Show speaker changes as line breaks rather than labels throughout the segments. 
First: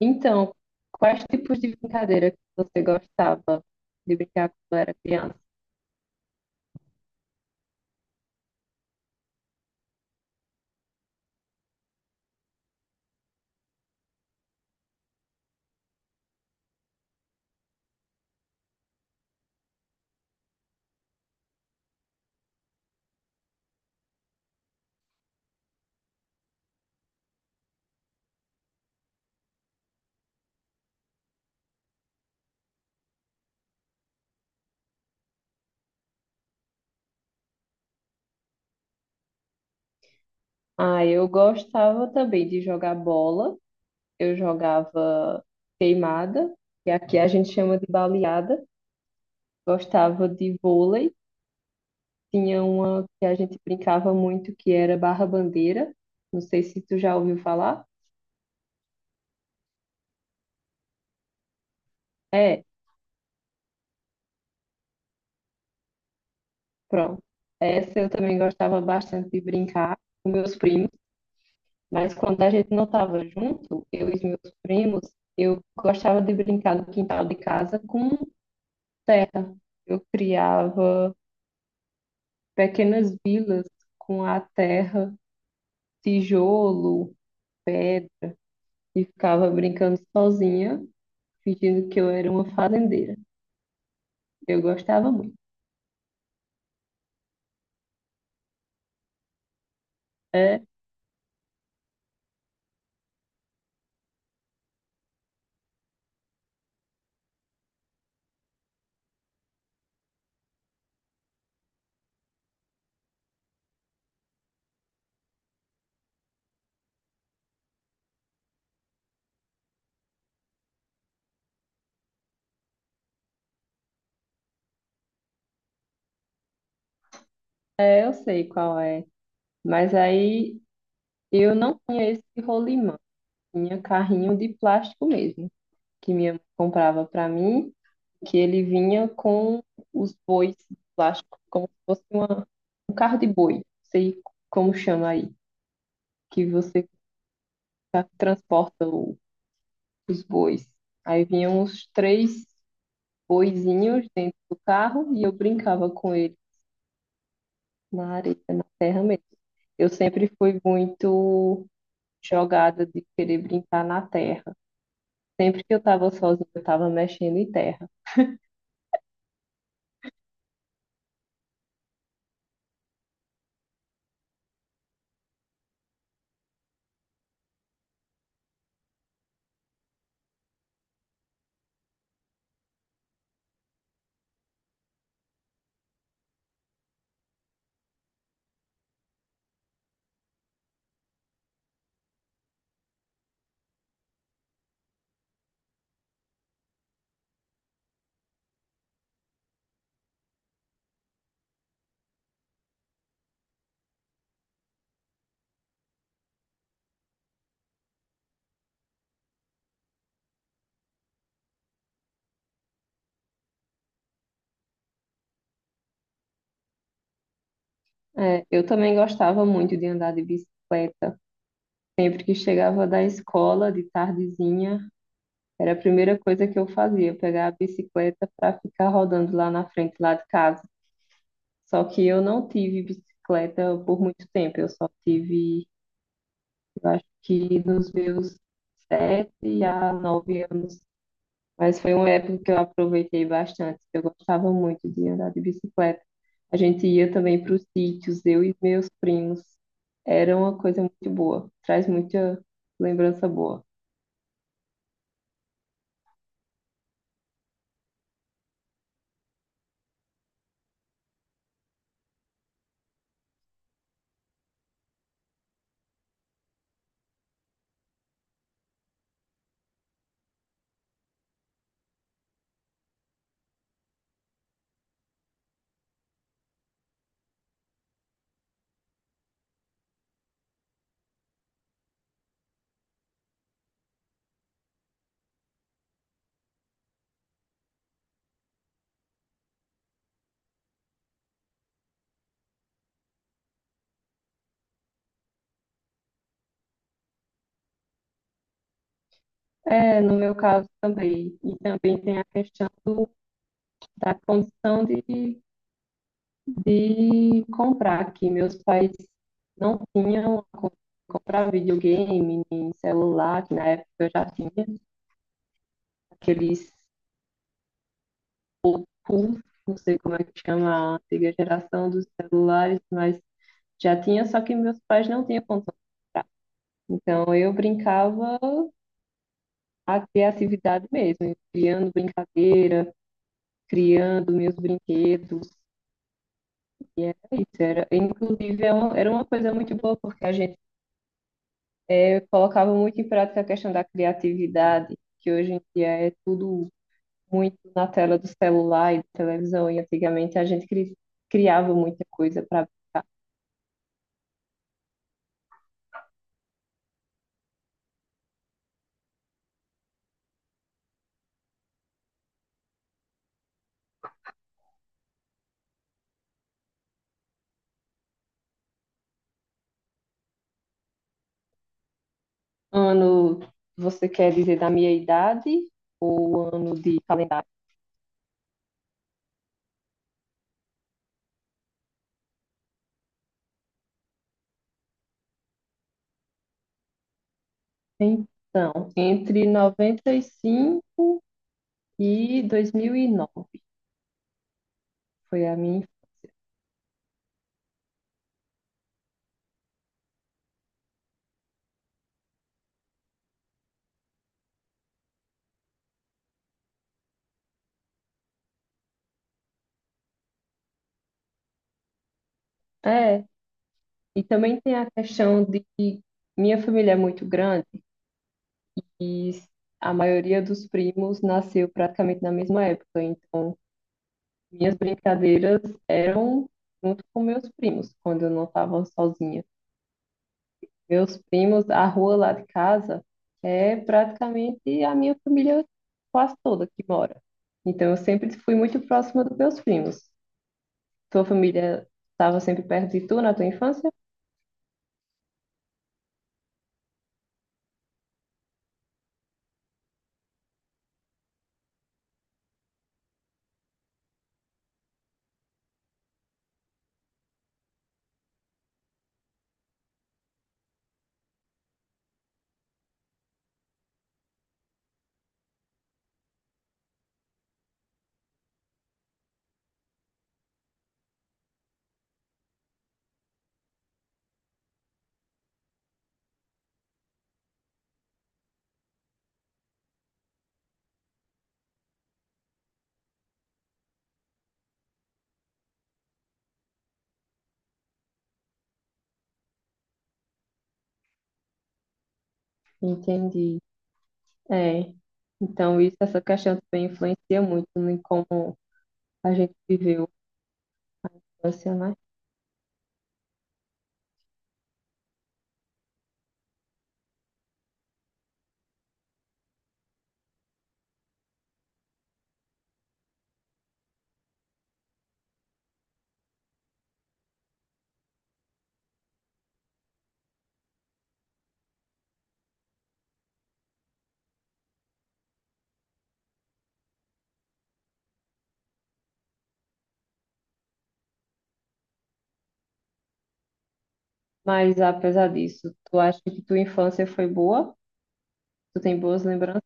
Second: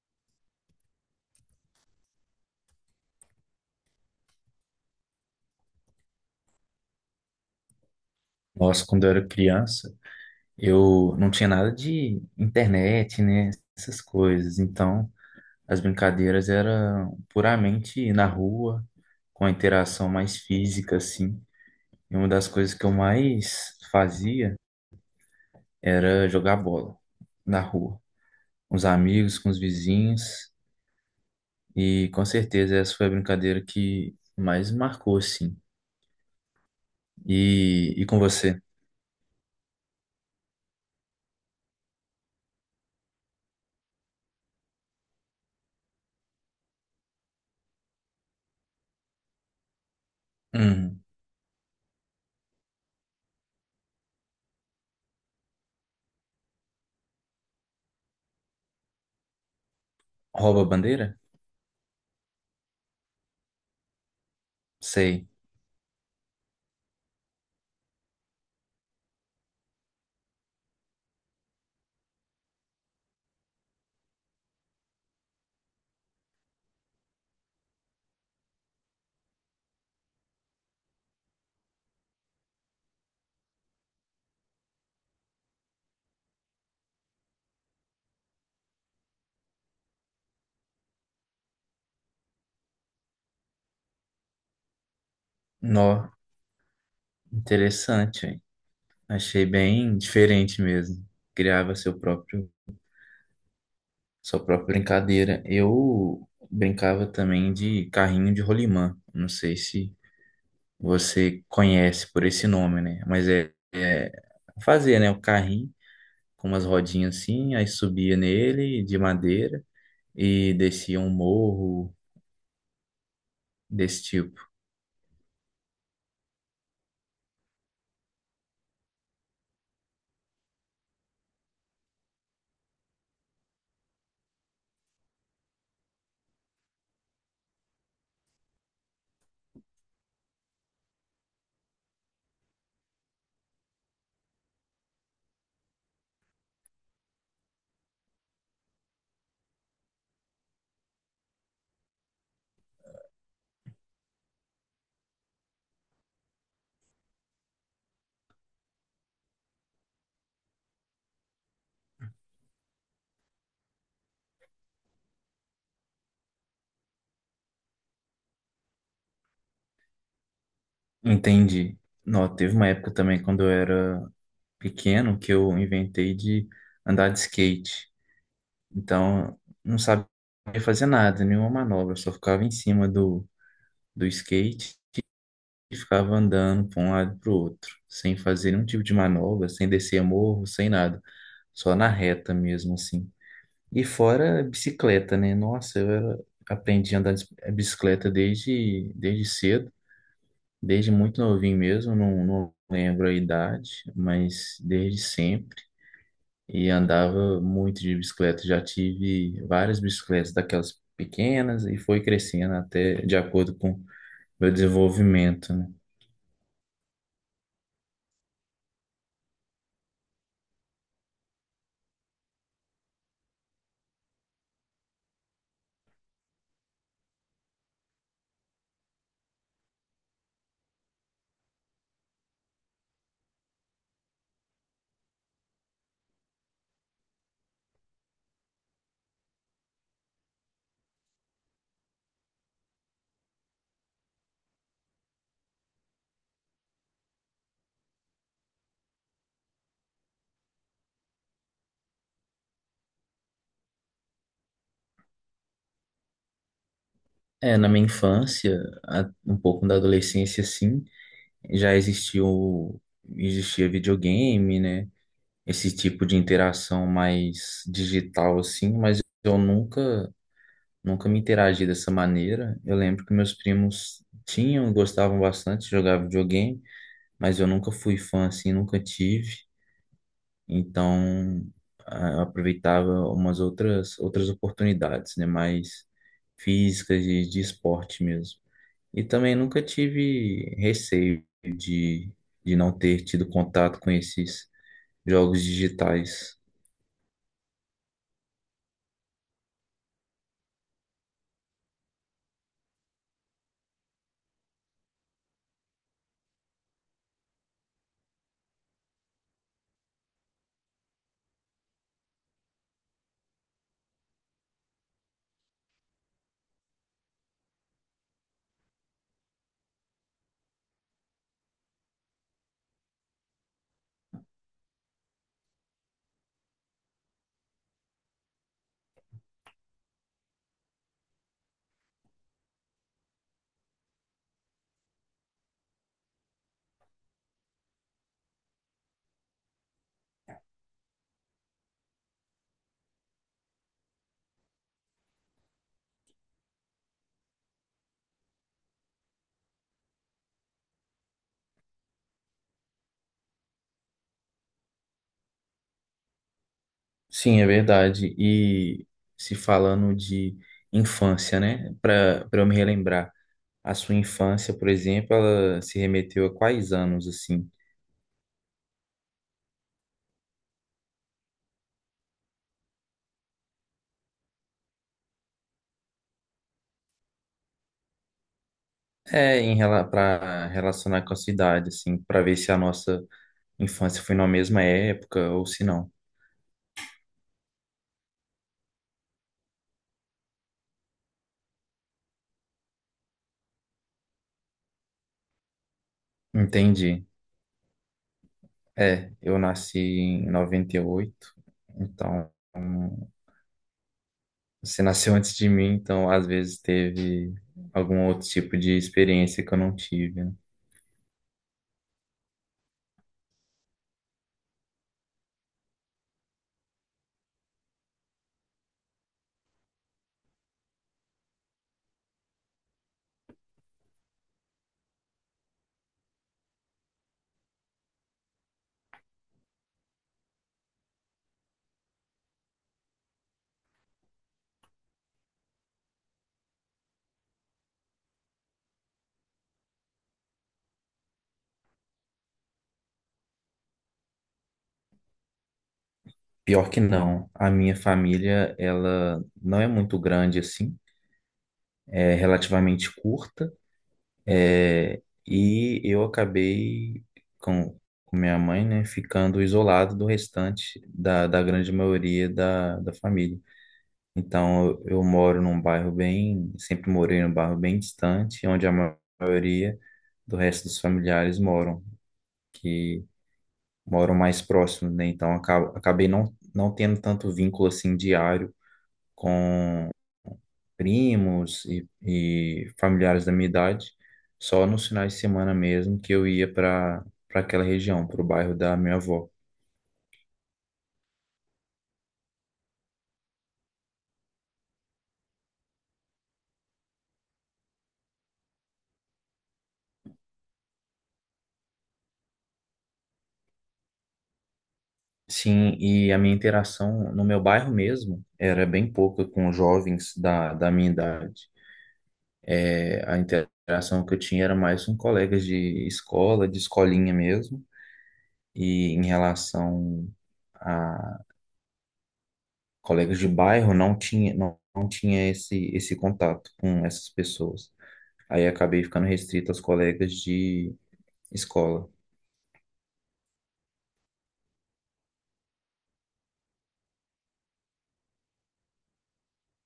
Então, quais tipos de brincadeira que você gostava de brincar quando era criança?
Nossa, quando eu era criança, eu não tinha nada de internet, né? Essas coisas. Então, as brincadeiras eram puramente na rua, com a interação mais física, assim. E uma das coisas que eu mais fazia era jogar bola na rua, com os amigos, com os vizinhos. E com certeza essa foi a brincadeira que mais marcou, assim. E com você?
Ah, eu gostava também de jogar bola. Eu jogava queimada, que aqui a gente chama de baleada. Gostava de
Hum,
vôlei. Tinha uma que a gente brincava muito, que era barra-bandeira. Não sei se tu já ouviu falar.
rouba a bandeira?
É,
Sei.
pronto. Essa eu também gostava bastante de brincar com meus primos, mas quando a gente não estava junto, eu e os meus primos, eu gostava de brincar no quintal de casa com terra. Eu criava pequenas vilas com a terra, tijolo, pé e ficava brincando sozinha, fingindo que eu era uma fazendeira. Eu gostava muito.
Nó, interessante, achei bem
É,
diferente mesmo. Criava seu próprio, sua própria brincadeira. Eu brincava também de carrinho de rolimã. Não sei se você conhece por esse nome, né? Mas é fazer, né? O carrinho com umas rodinhas assim, aí subia nele de madeira e descia um morro desse tipo.
é, eu sei qual é. Mas aí eu não tinha esse rolimã, tinha carrinho de plástico mesmo, que minha mãe comprava para mim, que ele vinha com os bois de plástico, como se fosse uma, um carro de boi, não sei como chama aí, que você tá, transporta o- os bois. Aí vinham os três boizinhos dentro do carro e eu brincava com eles na areia, na terra mesmo. Eu sempre fui muito jogada de querer brincar na terra. Sempre que eu estava sozinha, eu estava mexendo em terra.
Entendi. Não, teve uma época também quando eu era pequeno que eu inventei de andar de skate. Então, não sabia fazer nada, nenhuma manobra, só ficava em cima do skate e ficava andando para um lado e para o outro, sem fazer nenhum tipo de manobra, sem descer morro, sem nada, só na reta mesmo, assim. E fora bicicleta, né? Nossa, aprendi a andar de bicicleta desde cedo, desde muito novinho mesmo, não lembro a idade, mas desde sempre. E andava muito de bicicleta. Já tive várias bicicletas daquelas pequenas e foi crescendo até de acordo com meu desenvolvimento, né?
É, eu também gostava muito de andar de bicicleta. Sempre que chegava da escola, de tardezinha, era a primeira coisa que eu fazia, pegar a bicicleta para ficar rodando lá na frente, lá de casa. Só que eu não tive bicicleta por muito tempo, eu só tive, eu acho que dos meus 7 a 9 anos. Mas foi uma época que eu aproveitei bastante. Eu gostava muito de andar de bicicleta. A gente ia também para os sítios, eu e meus primos. Era uma coisa muito boa, traz muita lembrança boa.
É, na minha infância, um pouco da adolescência, sim, já existiu, existia videogame, né? Esse tipo de interação mais digital, assim, mas eu nunca, nunca me interagi dessa maneira. Eu lembro que meus primos tinham, gostavam bastante de jogar videogame, mas eu nunca fui fã, assim, nunca tive. Então, eu aproveitava umas outras oportunidades, né, mais físicas de esporte mesmo. E também nunca tive receio de não ter tido contato com esses jogos digitais.
É, no meu caso também. E também tem a questão da condição de comprar, que meus pais não tinham a comprar videogame, nem celular, que na época eu já tinha. Aqueles pulsos, não sei como é que chama a antiga geração dos celulares, mas já tinha, só que meus pais não tinham condição de comprar. Então eu brincava a criatividade mesmo, criando brincadeira, criando meus brinquedos. E era isso, era, inclusive é uma- era uma coisa muito boa, porque a gente colocava muito em prática a questão da criatividade, que hoje em dia é tudo muito na tela do celular e da televisão, e antigamente a gente cri- criava muita coisa para.
Sim, é verdade. E se falando de infância, né, para eu me relembrar, a sua infância, por exemplo, ela se remeteu a quais anos assim?
Ano, você quer dizer da minha idade ou ano de calendário?
Em para relacionar com a cidade, assim, para ver se a nossa infância foi na mesma época, ou se não.
Então, entre 95 e 2009 foi a minha infância.
Entendi. É, eu nasci em 98, então hum, você nasceu antes de mim, então às vezes teve algum outro tipo de experiência que eu não tive, né?
É, e também tem a questão de que minha família é muito grande e a maioria dos primos nasceu praticamente na mesma época. Então, minhas brincadeiras eram junto com meus primos, quando eu não estava sozinha. Meus primos, a rua lá de casa é praticamente a minha família quase toda que mora. Então eu sempre fui muito próxima dos meus primos. Tua família estava sempre perto de tu na tua infância?
Pior que não, a minha família, ela não é muito grande assim, é relativamente curta, é, e eu acabei com, com minha mãe, né, ficando isolado do restante da grande maioria da família. Então, eu moro num bairro bem, sempre morei num bairro bem distante, onde a maioria do resto dos familiares moram, que moram mais próximos, né? Então, acabei não tendo tanto vínculo assim diário com primos e familiares da minha idade, só nos finais de semana mesmo que eu ia para aquela região, para o bairro da minha avó.
Entendi. É. Então isso, essa questão também influencia muito em como a gente viveu a infância, né?
Sim, e a minha interação no meu bairro mesmo era bem pouca com jovens da minha idade. É, a interação que eu tinha era mais com colegas de escola, de escolinha mesmo, e em relação a colegas de bairro, não tinha, não tinha esse contato com essas pessoas. Aí acabei ficando restrito aos colegas de escola.
Mas apesar disso, tu acha que tua infância foi boa? Tu tem boas lembranças?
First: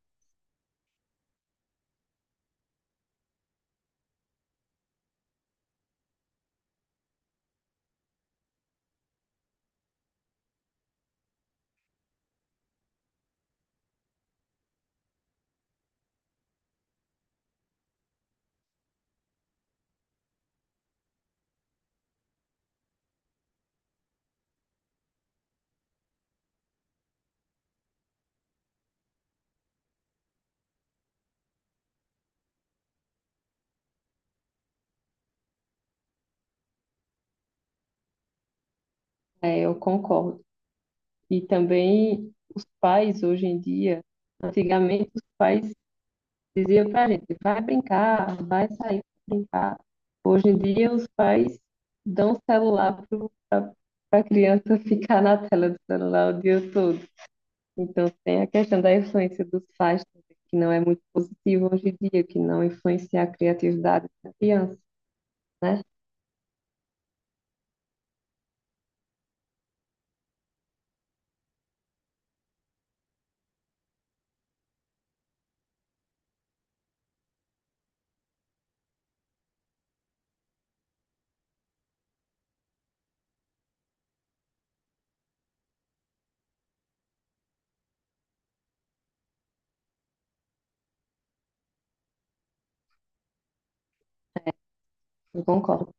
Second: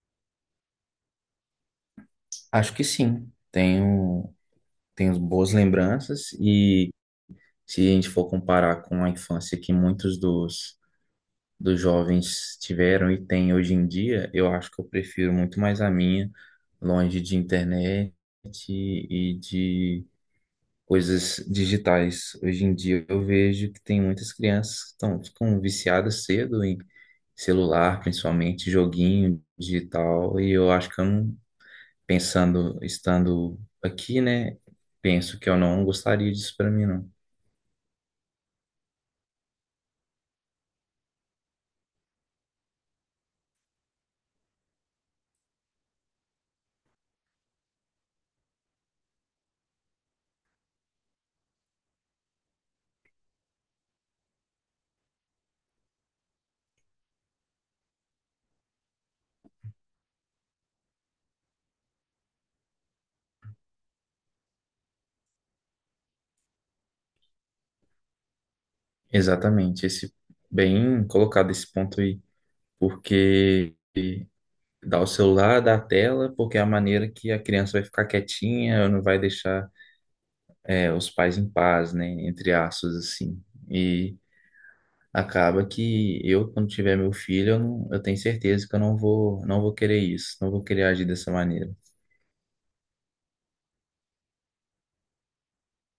Acho que sim, tenho boas lembranças, e se a gente for comparar com a infância, que muitos dos jovens tiveram e têm hoje em dia, eu acho que eu prefiro muito mais a minha, longe de internet e de coisas digitais. Hoje em dia eu vejo que tem muitas crianças que estão, ficam viciadas cedo em celular, principalmente joguinho digital, e eu acho que eu não, pensando, estando aqui, né, penso que eu não gostaria disso para mim, não.
É, eu concordo. E também os pais, hoje em dia, antigamente os pais diziam para a gente, vai brincar, vai sair para brincar. Hoje em dia, os pais dão celular para a criança ficar na tela do celular o dia todo. Então, tem a questão da influência dos pais, que não é muito positivo hoje em dia, que não influencia a criatividade da criança, né?
Exatamente, esse bem colocado esse ponto aí, porque dá o celular, dá a tela, porque é a maneira que a criança vai ficar quietinha, não vai deixar é, os pais em paz, né? Entre aspas, assim. E acaba que eu, quando tiver meu filho, eu, não, eu tenho certeza que eu não vou querer isso, não vou querer agir dessa maneira.
Eu concordo.